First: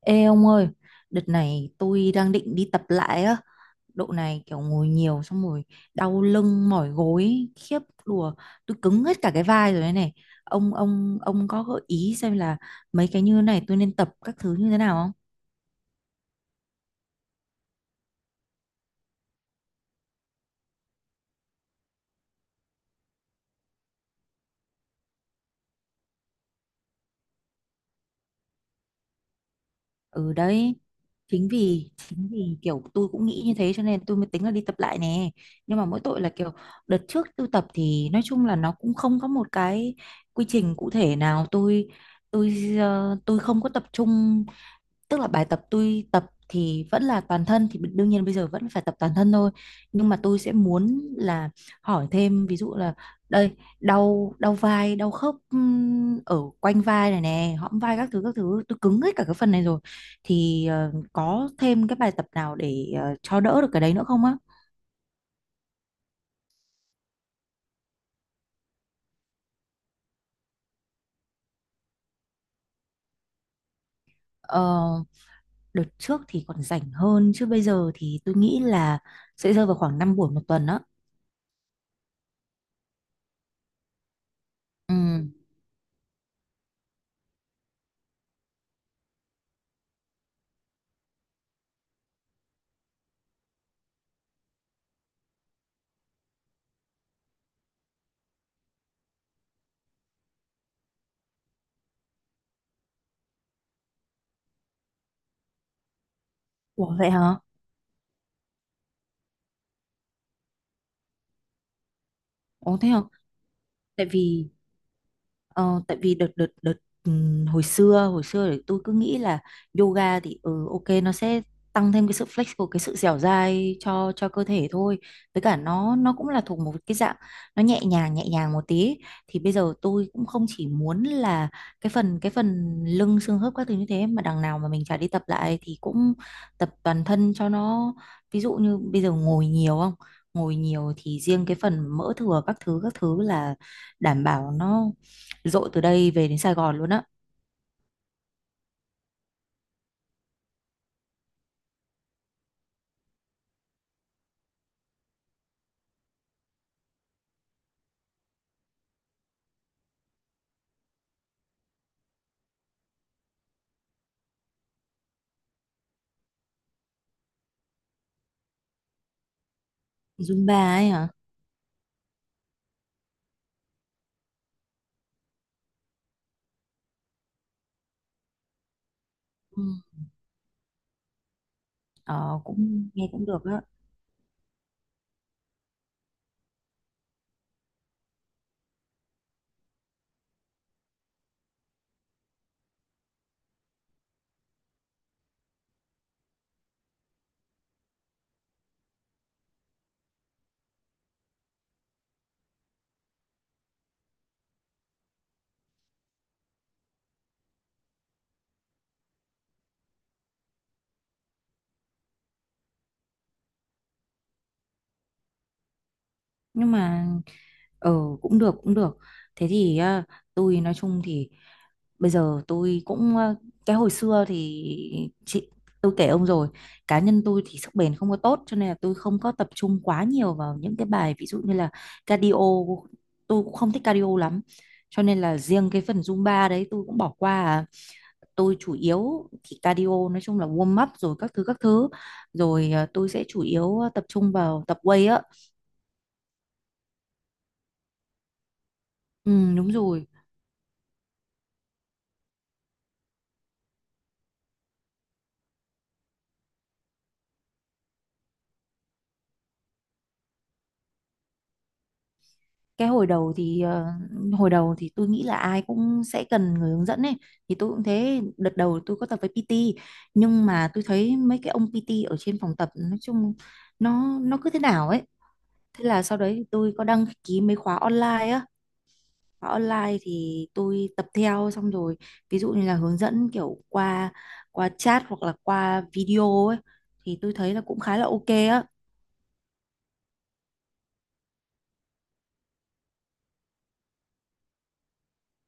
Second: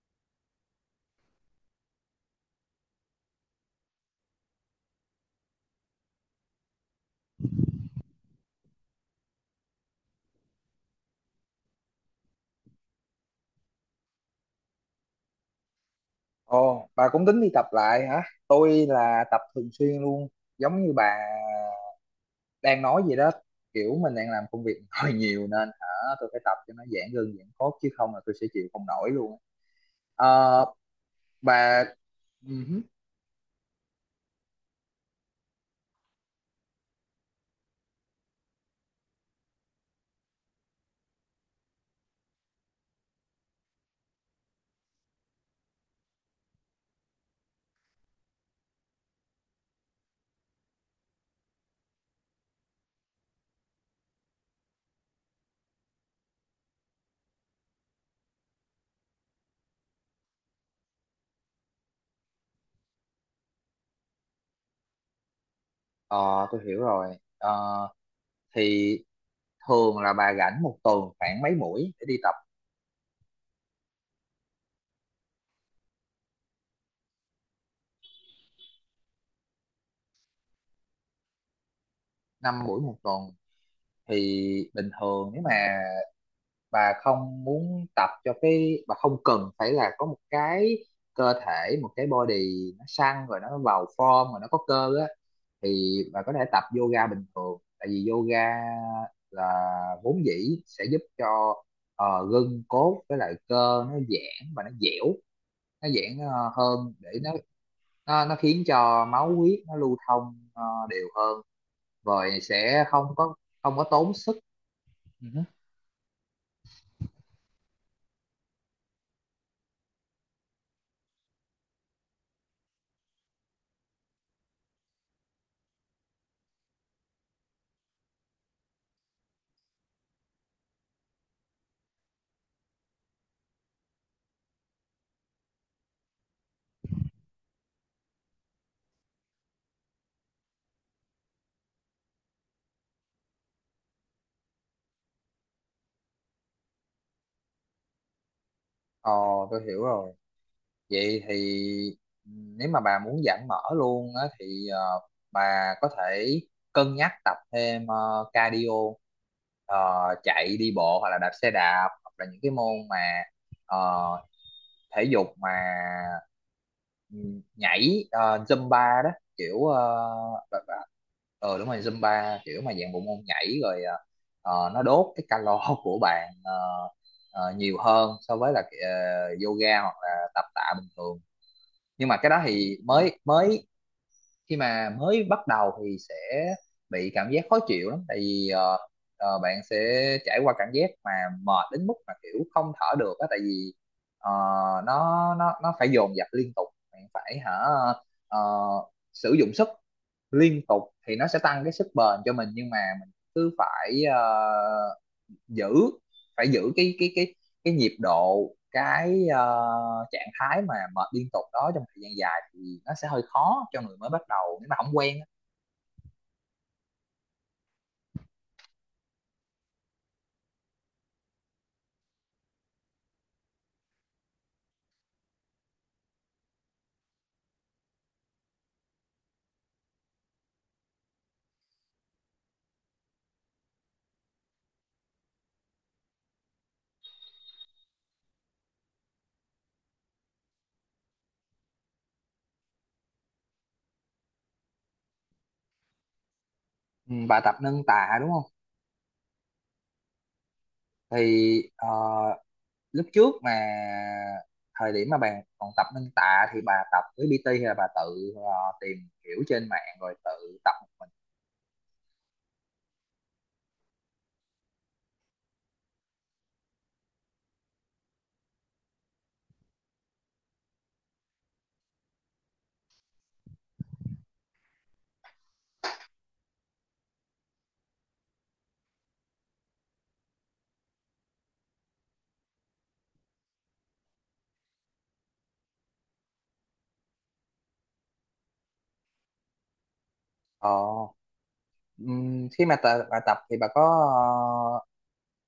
Ê ông ơi, đợt này tôi đang định đi tập lại á. Độ này kiểu ngồi nhiều xong rồi đau lưng mỏi gối khiếp đùa, tôi cứng hết cả cái vai rồi đây này. Ông có gợi ý xem là mấy cái như này tôi nên tập các thứ như thế nào không? Ồ, bà cũng tính đi tập lại hả? Tôi là tập thường xuyên luôn, giống như bà đang nói vậy đó. Kiểu mình đang làm công việc hơi nhiều nên hả, tôi phải tập cho nó giãn gân giãn cốt chứ không là tôi sẽ chịu không nổi luôn. Ừ Ờ, đấy. Chính bà, vì chính vì kiểu uh tôi cũng nghĩ như thế cho nên tôi mới tính là đi tập lại nè. Nhưng mà mỗi tội là kiểu đợt trước tôi tập thì nói chung là nó cũng không có một cái quy trình cụ thể nào, tôi tôi không có tập trung. Tức là bài tập tôi tập thì vẫn là toàn thân, thì đương nhiên bây giờ vẫn phải tập toàn thân thôi, nhưng mà tôi sẽ muốn là hỏi thêm, ví dụ là đây, đau đau vai đau khớp ở quanh vai này nè, hõm vai các thứ các thứ, tôi cứng hết cả cái phần này rồi, thì có thêm cái bài tập nào để cho đỡ được cái đấy nữa không á. Ờ, tôi hiểu rồi. Ờ, thì thường là bà rảnh một tuần khoảng mấy buổi để đi tập? Ờ, đợt trước thì còn rảnh hơn, chứ bây giờ thì tôi nghĩ là sẽ rơi vào khoảng 5 buổi một tuần á. 5 buổi một tuần thì bình Ừ. thường, nếu mà bà không muốn tập cho cái bà không cần phải là có một cái cơ thể, một cái body nó săn rồi, nó vào form rồi, nó có cơ á thì bà có thể tập yoga bình thường. Tại vì yoga là vốn dĩ sẽ giúp cho gân cốt với lại cơ nó giãn và nó dẻo, nó giãn hơn Ủa để vậy nó hả? nó khiến cho máu huyết nó lưu thông đều hơn, rồi Ủa sẽ thế hả? không có Tại tốn sức. vì... Ừ. Ờ, tại vì đợt đợt đợt hồi xưa thì tôi cứ nghĩ là yoga thì ừ, ok nó sẽ tăng thêm cái sự flexible, cái sự dẻo dai cho cơ thể thôi, với cả nó cũng là thuộc một cái dạng nó nhẹ nhàng một tí. Thì bây giờ tôi cũng không chỉ muốn là cái phần lưng xương khớp các thứ như thế, mà đằng nào mà mình chả đi tập lại thì cũng tập toàn thân cho nó. Ví dụ như bây giờ ngồi nhiều không ngồi nhiều thì riêng cái phần mỡ thừa các thứ là đảm bảo nó dội từ đây về đến Sài Gòn luôn á. Ờ, tôi hiểu rồi. Vậy thì nếu mà bà muốn giãn mỡ luôn á thì bà có thể cân nhắc tập thêm cardio. Ờ, Chạy, đi bộ hoặc là đạp xe đạp, hoặc là những cái môn mà ờ, thể dục mà ừ, nhảy Zumba đó, kiểu Zumba ấy hả. ờ đúng rồi, Zumba kiểu mà dạng bộ môn nhảy rồi nó đốt cái calo của bạn nhiều hơn so với là Ừ. yoga hoặc là tập tạ bình thường. Nhưng mà cái Ờ, đó thì cũng nghe mới cũng được á. mới khi mà mới bắt đầu thì sẽ bị cảm giác khó chịu lắm. Tại vì bạn sẽ trải qua cảm giác mà mệt đến mức mà kiểu không thở được á. Tại vì ờ, nó phải dồn dập liên tục, bạn phải hả ờ, sử dụng sức liên tục thì nó sẽ tăng cái sức bền cho mình. Nhưng mà mình cứ phải giữ phải giữ cái nhịp độ, cái trạng thái mà mệt liên tục đó trong thời gian dài thì nó sẽ hơi khó cho người mới bắt đầu nếu mà không quen á. Nhưng mà ờ, cũng được. Thế thì à, tôi nói chung thì bây giờ tôi cũng ờ, cái hồi xưa thì chị tôi kể ông rồi, cá nhân tôi thì sức bền không có tốt, cho nên là tôi không có tập trung quá nhiều vào những cái bài ví dụ như là cardio. Tôi cũng không thích cardio lắm, cho nên là riêng cái phần Zumba đấy tôi cũng bỏ qua à. Tôi chủ yếu thì cardio nói chung là warm up rồi các thứ các thứ, rồi ờ, tôi sẽ chủ yếu ờ, tập trung vào tập weight á. Ừ, bà tập nâng tạ đúng không? Ừ, đúng rồi. Thì lúc trước, mà thời điểm mà bà còn tập nâng tạ thì bà tập với PT hay là bà tự tìm hiểu trên mạng rồi tự tập một mình? Cái hồi đầu thì ờ, hồi đầu thì tôi nghĩ là ai cũng sẽ cần người hướng dẫn ấy, thì tôi cũng thế, đợt đầu tôi có tập với PT. Nhưng mà tôi thấy mấy cái ông PT ở trên phòng tập nói chung nó cứ thế nào ấy. Thế là sau đấy thì tôi có đăng ký mấy khóa online á. Khóa online thì tôi tập theo, xong rồi ví dụ như là hướng dẫn kiểu qua qua chat hoặc là qua video ấy, thì tôi thấy là cũng khá là ok á. Ờ, ừm, khi mà bà tập thì bà có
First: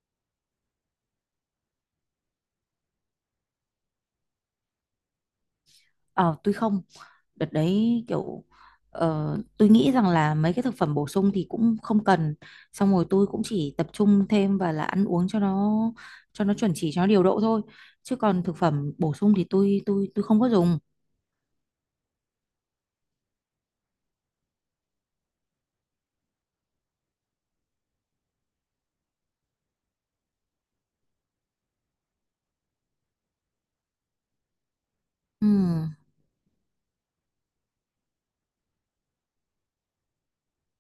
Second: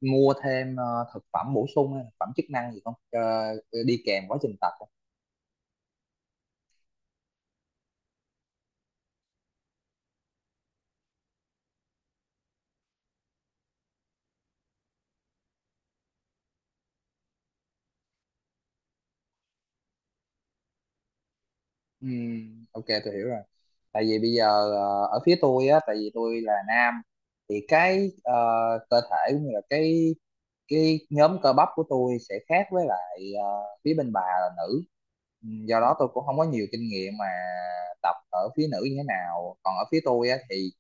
mua thêm thực phẩm bổ sung hay thực phẩm chức năng gì không, đi kèm quá trình tập không? Ờ tôi không, đợt đấy kiểu ờ, tôi nghĩ rằng là mấy cái thực phẩm bổ sung thì cũng không cần. Xong rồi tôi cũng chỉ tập trung thêm và là ăn uống cho nó, cho nó chuẩn chỉ cho nó điều độ thôi, chứ còn thực phẩm bổ sung thì tôi không có dùng. Ok, tôi hiểu rồi. Tại vì bây giờ ở phía tôi á, tại vì tôi là nam thì cái cơ thể cũng như là cái nhóm cơ bắp của tôi sẽ khác với lại phía bên bà là nữ. Ừ. Ừ, do đó tôi cũng không có nhiều kinh nghiệm mà tập ở phía nữ như thế nào. Còn ở phía tôi á thì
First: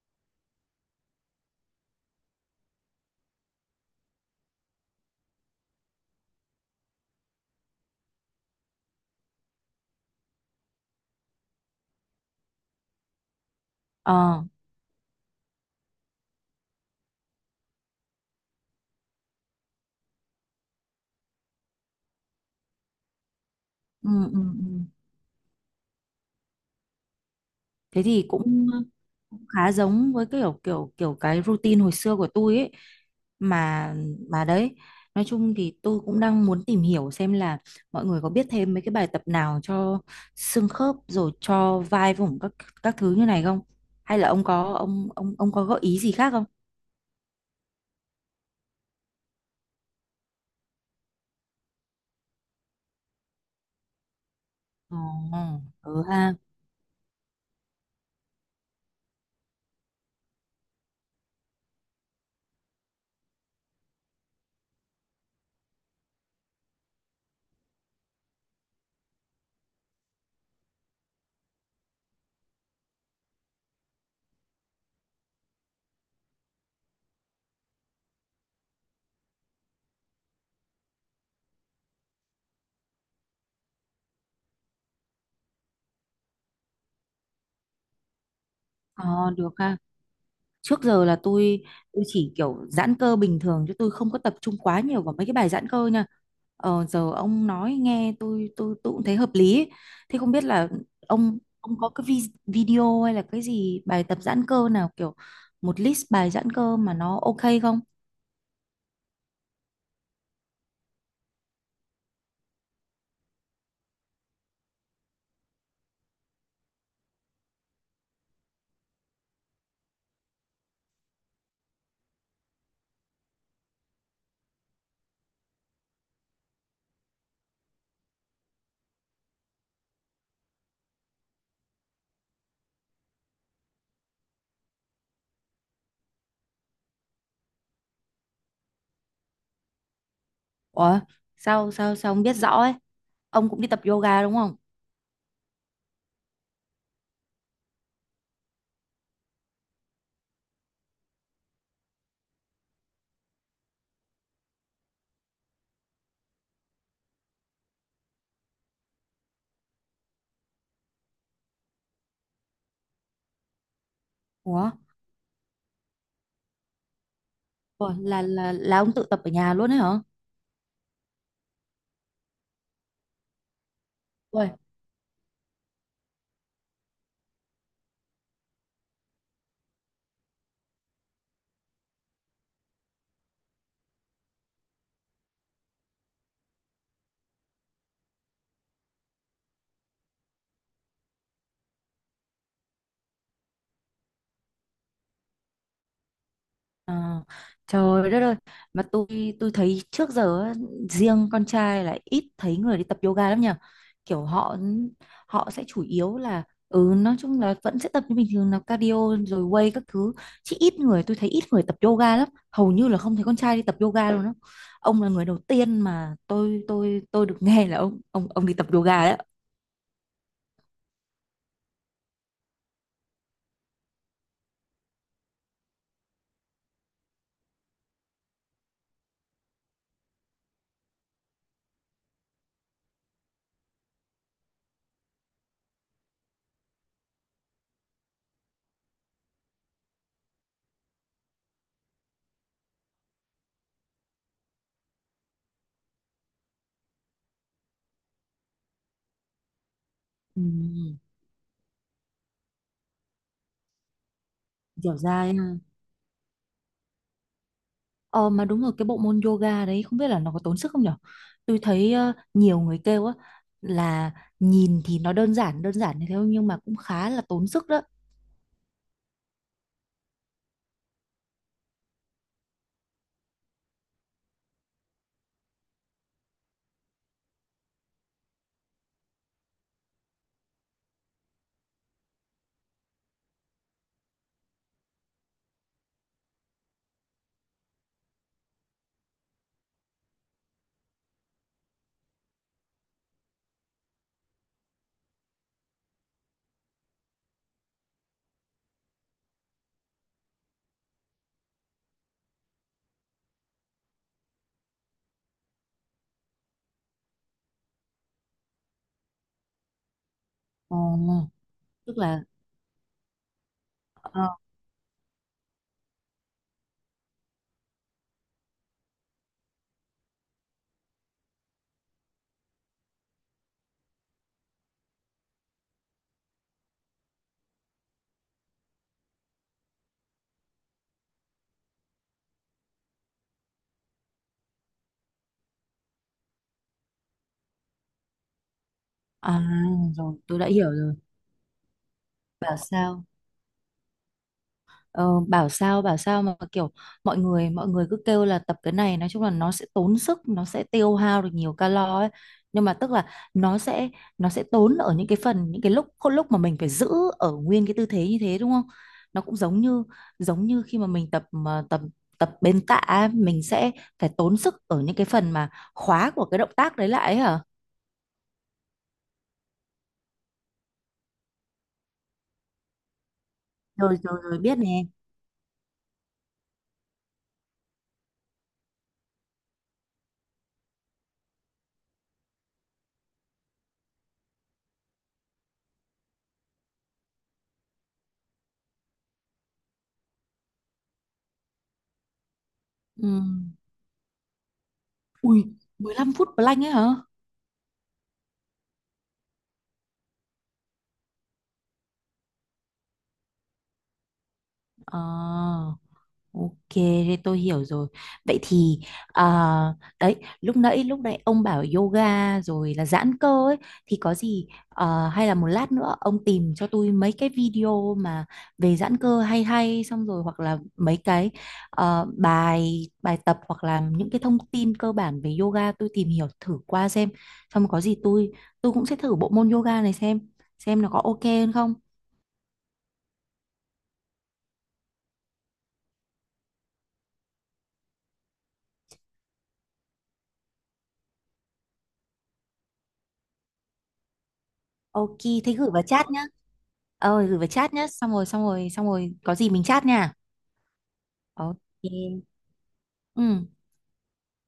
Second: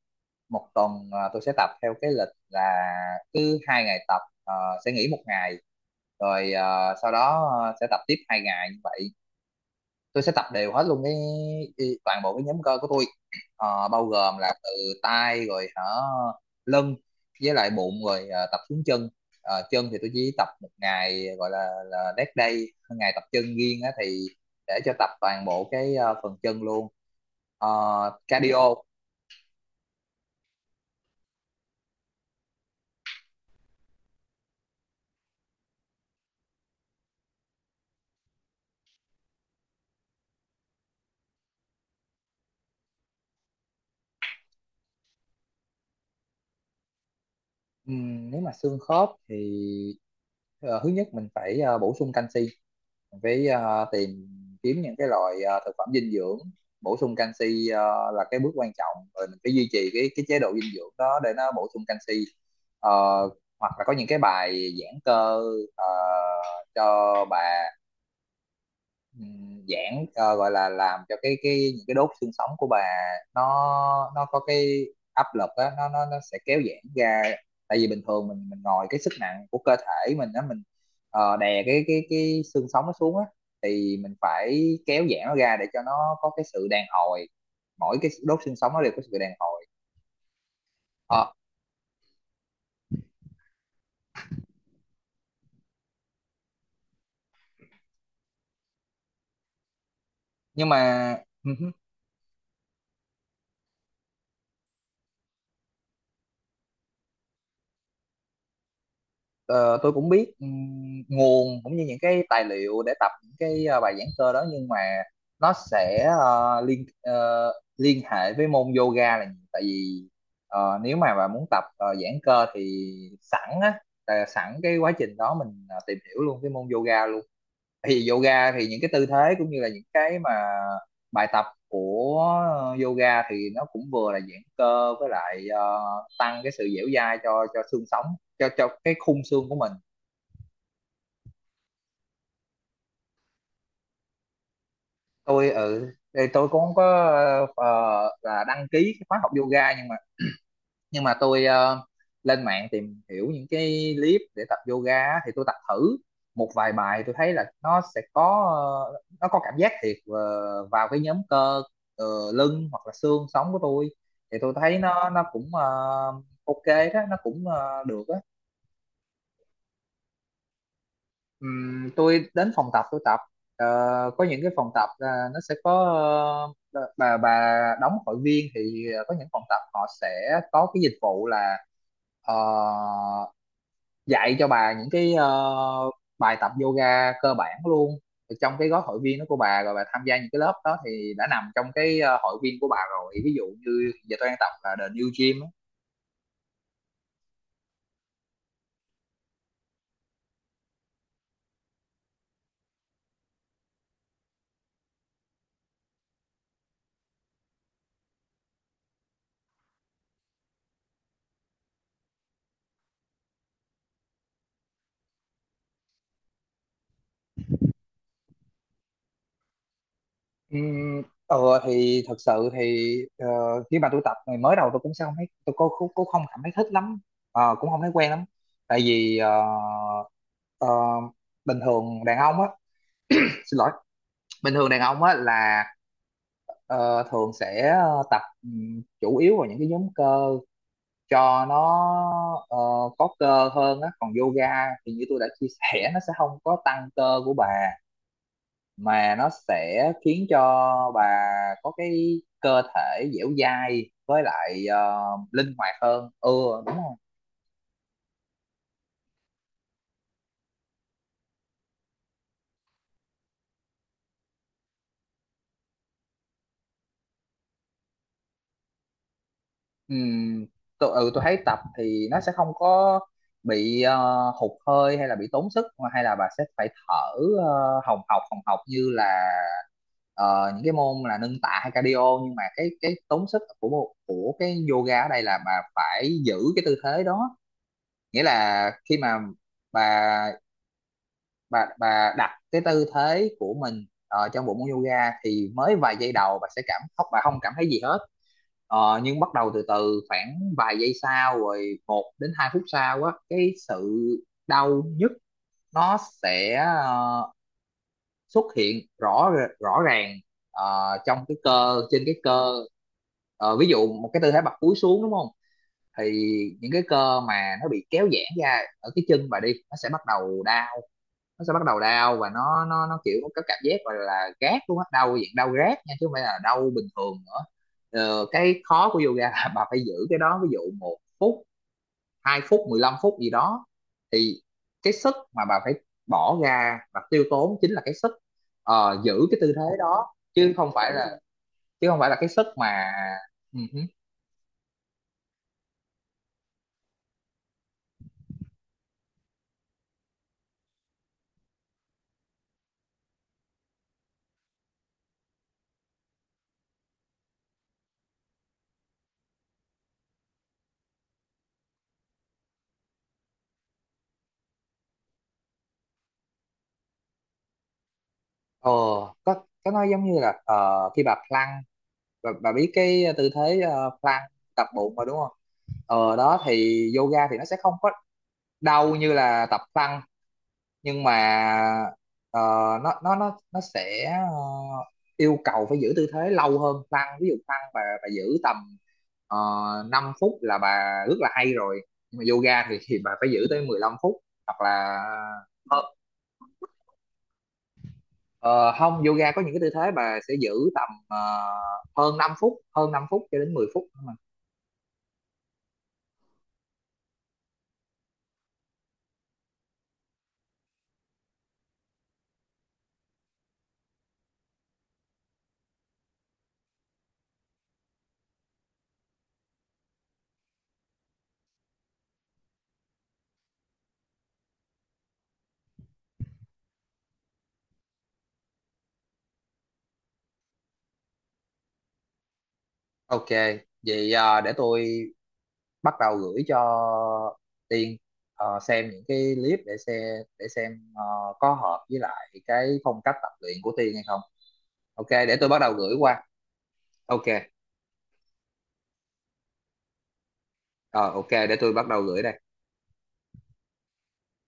một tuần tôi sẽ tập theo cái lịch là cứ 2 ngày tập sẽ nghỉ một ngày, rồi sau đó sẽ tập tiếp 2 ngày như vậy. Tôi sẽ tập đều hết luôn cái toàn bộ cái nhóm cơ của tôi. Bao gồm Ờ. là từ tay rồi hả, lưng với lại bụng, rồi tập xuống chân. Chân thì tôi chỉ tập một ngày, gọi là dead day, ngày tập chân riêng á Ừ, thì ừ, ừ. để cho tập toàn bộ cái phần chân luôn. Ờ, Thế thì cũng Cardio. cũng khá giống với kiểu kiểu kiểu cái routine hồi xưa của tôi ấy. mà mà đấy, nói chung thì tôi cũng đang muốn tìm hiểu xem là mọi người có biết thêm mấy cái bài tập nào cho xương khớp, rồi cho vai vùng các thứ như này không, hay là ông có ông có gợi ý gì khác không. Nếu mà xương khớp thì thứ nhất mình phải bổ sung canxi. Mình phải tìm kiếm những Ồ, cái loại thực phẩm ừ dinh ha. dưỡng bổ sung canxi là cái bước quan trọng. Rồi mình phải duy trì cái chế độ dinh dưỡng đó để nó bổ sung canxi. Ờ, Hoặc là có những cái bài giãn cơ ờ, cho bà, giãn, gọi là làm cho cái những cái đốt xương sống của bà, nó có cái áp lực á, nó sẽ kéo giãn ra. Tại vì bình thường mình ngồi, cái sức nặng của cơ thể mình á, mình đè cái xương sống nó xuống á, thì mình phải kéo giãn nó ra để cho nó có cái sự đàn hồi. Mỗi cái đốt xương sống nó đều có Ờ, sự đàn được hồi. ha. Trước giờ là Ờ, tôi chỉ kiểu giãn cơ bình thường, chứ tôi không có tập trung quá nhiều vào mấy cái bài giãn cơ nha. Ờ, giờ ông nói nghe tôi cũng thấy hợp lý ấy. Thế không biết nhưng là mà ông ông có cái video hay là cái gì bài tập giãn cơ nào kiểu một list bài giãn cơ mà nó ok không. ờ, tôi cũng biết nguồn cũng như những cái tài liệu để tập những cái bài giảng cơ đó. Nhưng mà nó sẽ liên hệ với môn yoga là nhiều. Tại vì nếu mà bà muốn tập giãn cơ thì sẵn á, là sẵn cái quá trình đó mình tìm hiểu luôn cái môn yoga luôn. Thì yoga thì những cái tư thế cũng như là những cái mà bài tập của yoga thì nó cũng vừa là giãn cơ với lại tăng cái sự dẻo dai cho xương sống, cho cái khung xương của mình. Ủa sao sao sao ông biết rõ ấy, ông cũng đi tập yoga đúng không. Tôi, ừ, tôi cũng không có ờ, là đăng ký cái khóa học yoga, nhưng mà tôi lên mạng tìm hiểu những cái clip để tập yoga á, thì tôi tập thử một vài bài, tôi thấy là nó sẽ có nó có cảm giác thiệt vào cái nhóm cơ ờ, lưng hoặc là xương sống của tôi. Thì tôi Ủa, thấy nó cũng ok đó, nó cũng ủa, được á. là ông tự tập ở nhà luôn ấy hả. Tôi đến phòng tập tôi tập. Ờ, có những Ủa. cái phòng tập là nó sẽ có ờ, bà đóng hội viên thì có những phòng tập họ sẽ có cái dịch vụ là ờ, dạy cho bà những cái bài tập yoga cơ bản luôn. Thì trong cái gói hội viên đó của bà, rồi bà tham gia những cái lớp đó thì đã nằm trong cái hội viên của bà rồi. Ví dụ như giờ tôi đang tập là The New Gym á. Ờ, trời đất ơi. Mà tôi thấy trước giờ á, riêng con trai là ít thấy người đi tập yoga lắm nhỉ. Kiểu họ họ sẽ chủ yếu là ừ nói chung là vẫn sẽ tập như bình thường là cardio, rồi weight các thứ, chứ ít người, tôi thấy ít người tập yoga lắm, hầu như là không thấy con trai đi tập yoga luôn á. Ông là người đầu tiên mà tôi được nghe là ông đi tập yoga đấy. Ừm, ờ thì thật sự thì khi mà tôi tập ngày mới đầu, tôi cũng không cảm thấy thích lắm. Cũng không thấy quen lắm. Tại vì ờ, bình thường đàn ông á xin lỗi, bình thường đàn ông á là ờ, thường sẽ tập chủ yếu vào những cái nhóm cơ cho nó có cơ hơn á. Còn yoga thì như tôi đã chia sẻ, nó sẽ không có tăng cơ của bà mà nó sẽ khiến cho Ừ, bà có cái cơ thể dẻo dai với lại hiểu ra ha. linh hoạt hơn. Ừ, đúng rồi. Ờ mà đúng rồi, cái bộ môn yoga đấy không biết là nó có tốn sức không nhở. Tôi thấy ờ, nhiều người kêu á là nhìn thì nó đơn giản như thế nhưng mà cũng khá là tốn sức đó. Ừm, tôi thấy tập thì nó sẽ không có bị hụt hơi hay là bị tốn sức mà, hay là bà sẽ phải thở hồng hộc như là những cái môn là nâng tạ hay cardio. Nhưng mà cái tốn sức của của cái yoga ở đây là bà phải giữ cái tư thế đó. Nghĩa là khi mà bà bà đặt cái tư thế của mình trong bộ môn yoga thì mới vài giây đầu bà sẽ cảm không, bà không cảm thấy gì hết. Nhưng bắt đầu từ từ khoảng vài giây sau, rồi 1 đến 2 phút sau á, cái sự đau nhức nó sẽ xuất hiện rõ, rõ ràng Ồ, trong cái cơ, tức trên cái là cơ. Ví dụ một cái ờ, tư thế bật cúi xuống, đúng không? Thì những cái cơ mà nó bị kéo giãn ra ở cái chân bà đi, nó sẽ bắt đầu đau, nó sẽ bắt đầu đau, và nó kiểu có cảm giác, gọi là gác luôn á, đau dạng đau rát nha, chứ không phải là đau bình thường nữa. Cái khó của yoga là bà phải giữ cái đó, ví dụ 1 phút, 2 phút, 15 phút gì đó. Thì cái sức mà bà phải bỏ ra và tiêu tốn chính là cái sức giữ cái à tư thế đó, rồi tôi đã chứ không hiểu phải rồi. là cái sức Bảo mà sao. Ờ, bảo sao mà kiểu mọi người cứ kêu là tập cái này nói chung là nó sẽ tốn sức, nó sẽ tiêu hao được nhiều calo ấy. Nhưng mà tức là nó sẽ nó sẽ tốn ở những cái phần, những cái lúc lúc mà mình phải giữ ở nguyên cái tư thế như thế đúng không. Nó cũng giống như khi mà mình tập mà tập tập bên tạ ấy, mình sẽ phải tốn sức ở những cái phần mà khóa của cái động tác đấy lại ấy hả. uh có có nói giống như là khi bà plank, bà biết cái tư thế rồi rồi plank rồi biết tập nè. bụng mà đúng không? Đó thì yoga thì nó sẽ không có đau như là tập plank, nhưng mà ờ, nó sẽ yêu cầu phải giữ tư thế lâu hơn plank. Ví dụ plank bà giữ tầm 5 phút là bà rất là hay rồi. Nhưng mà yoga thì Ừ. bà phải giữ tới 15 phút. Hoặc là Ui, ờ, 15 phút plank ấy hả. ờ, không, yoga có những cái tư thế bà sẽ giữ tầm hơn 5 phút, hơn 5 phút cho đến 10 phút. Ờ. Ok, thế tôi hiểu rồi. Vậy thì à, đấy, lúc nãy ông bảo yoga rồi là giãn cơ ấy, thì có gì à, hay là một lát nữa ông tìm cho tôi mấy cái video mà về giãn cơ hay hay, xong rồi hoặc là mấy cái ờ, bài bài tập hoặc là những cái thông tin cơ bản về yoga tôi tìm hiểu thử qua xem. Xong có gì tôi cũng sẽ thử bộ môn yoga này xem nó có ok hơn không. Ok, vậy à, để tôi bắt đầu gửi cho Tiên xem những cái clip, để xem để xem ờ, có hợp với lại cái phong cách tập luyện của Tiên hay không. Ok, Ok, để tôi thế bắt gửi đầu vào gửi chat qua. nhá. Ờ, Ok, gửi vào chat nhá. Xong rồi, xong rồi, xong rồi. Có gì mình chat nha. ờ, ok, để Ok. tôi bắt đầu gửi đây. Ừ.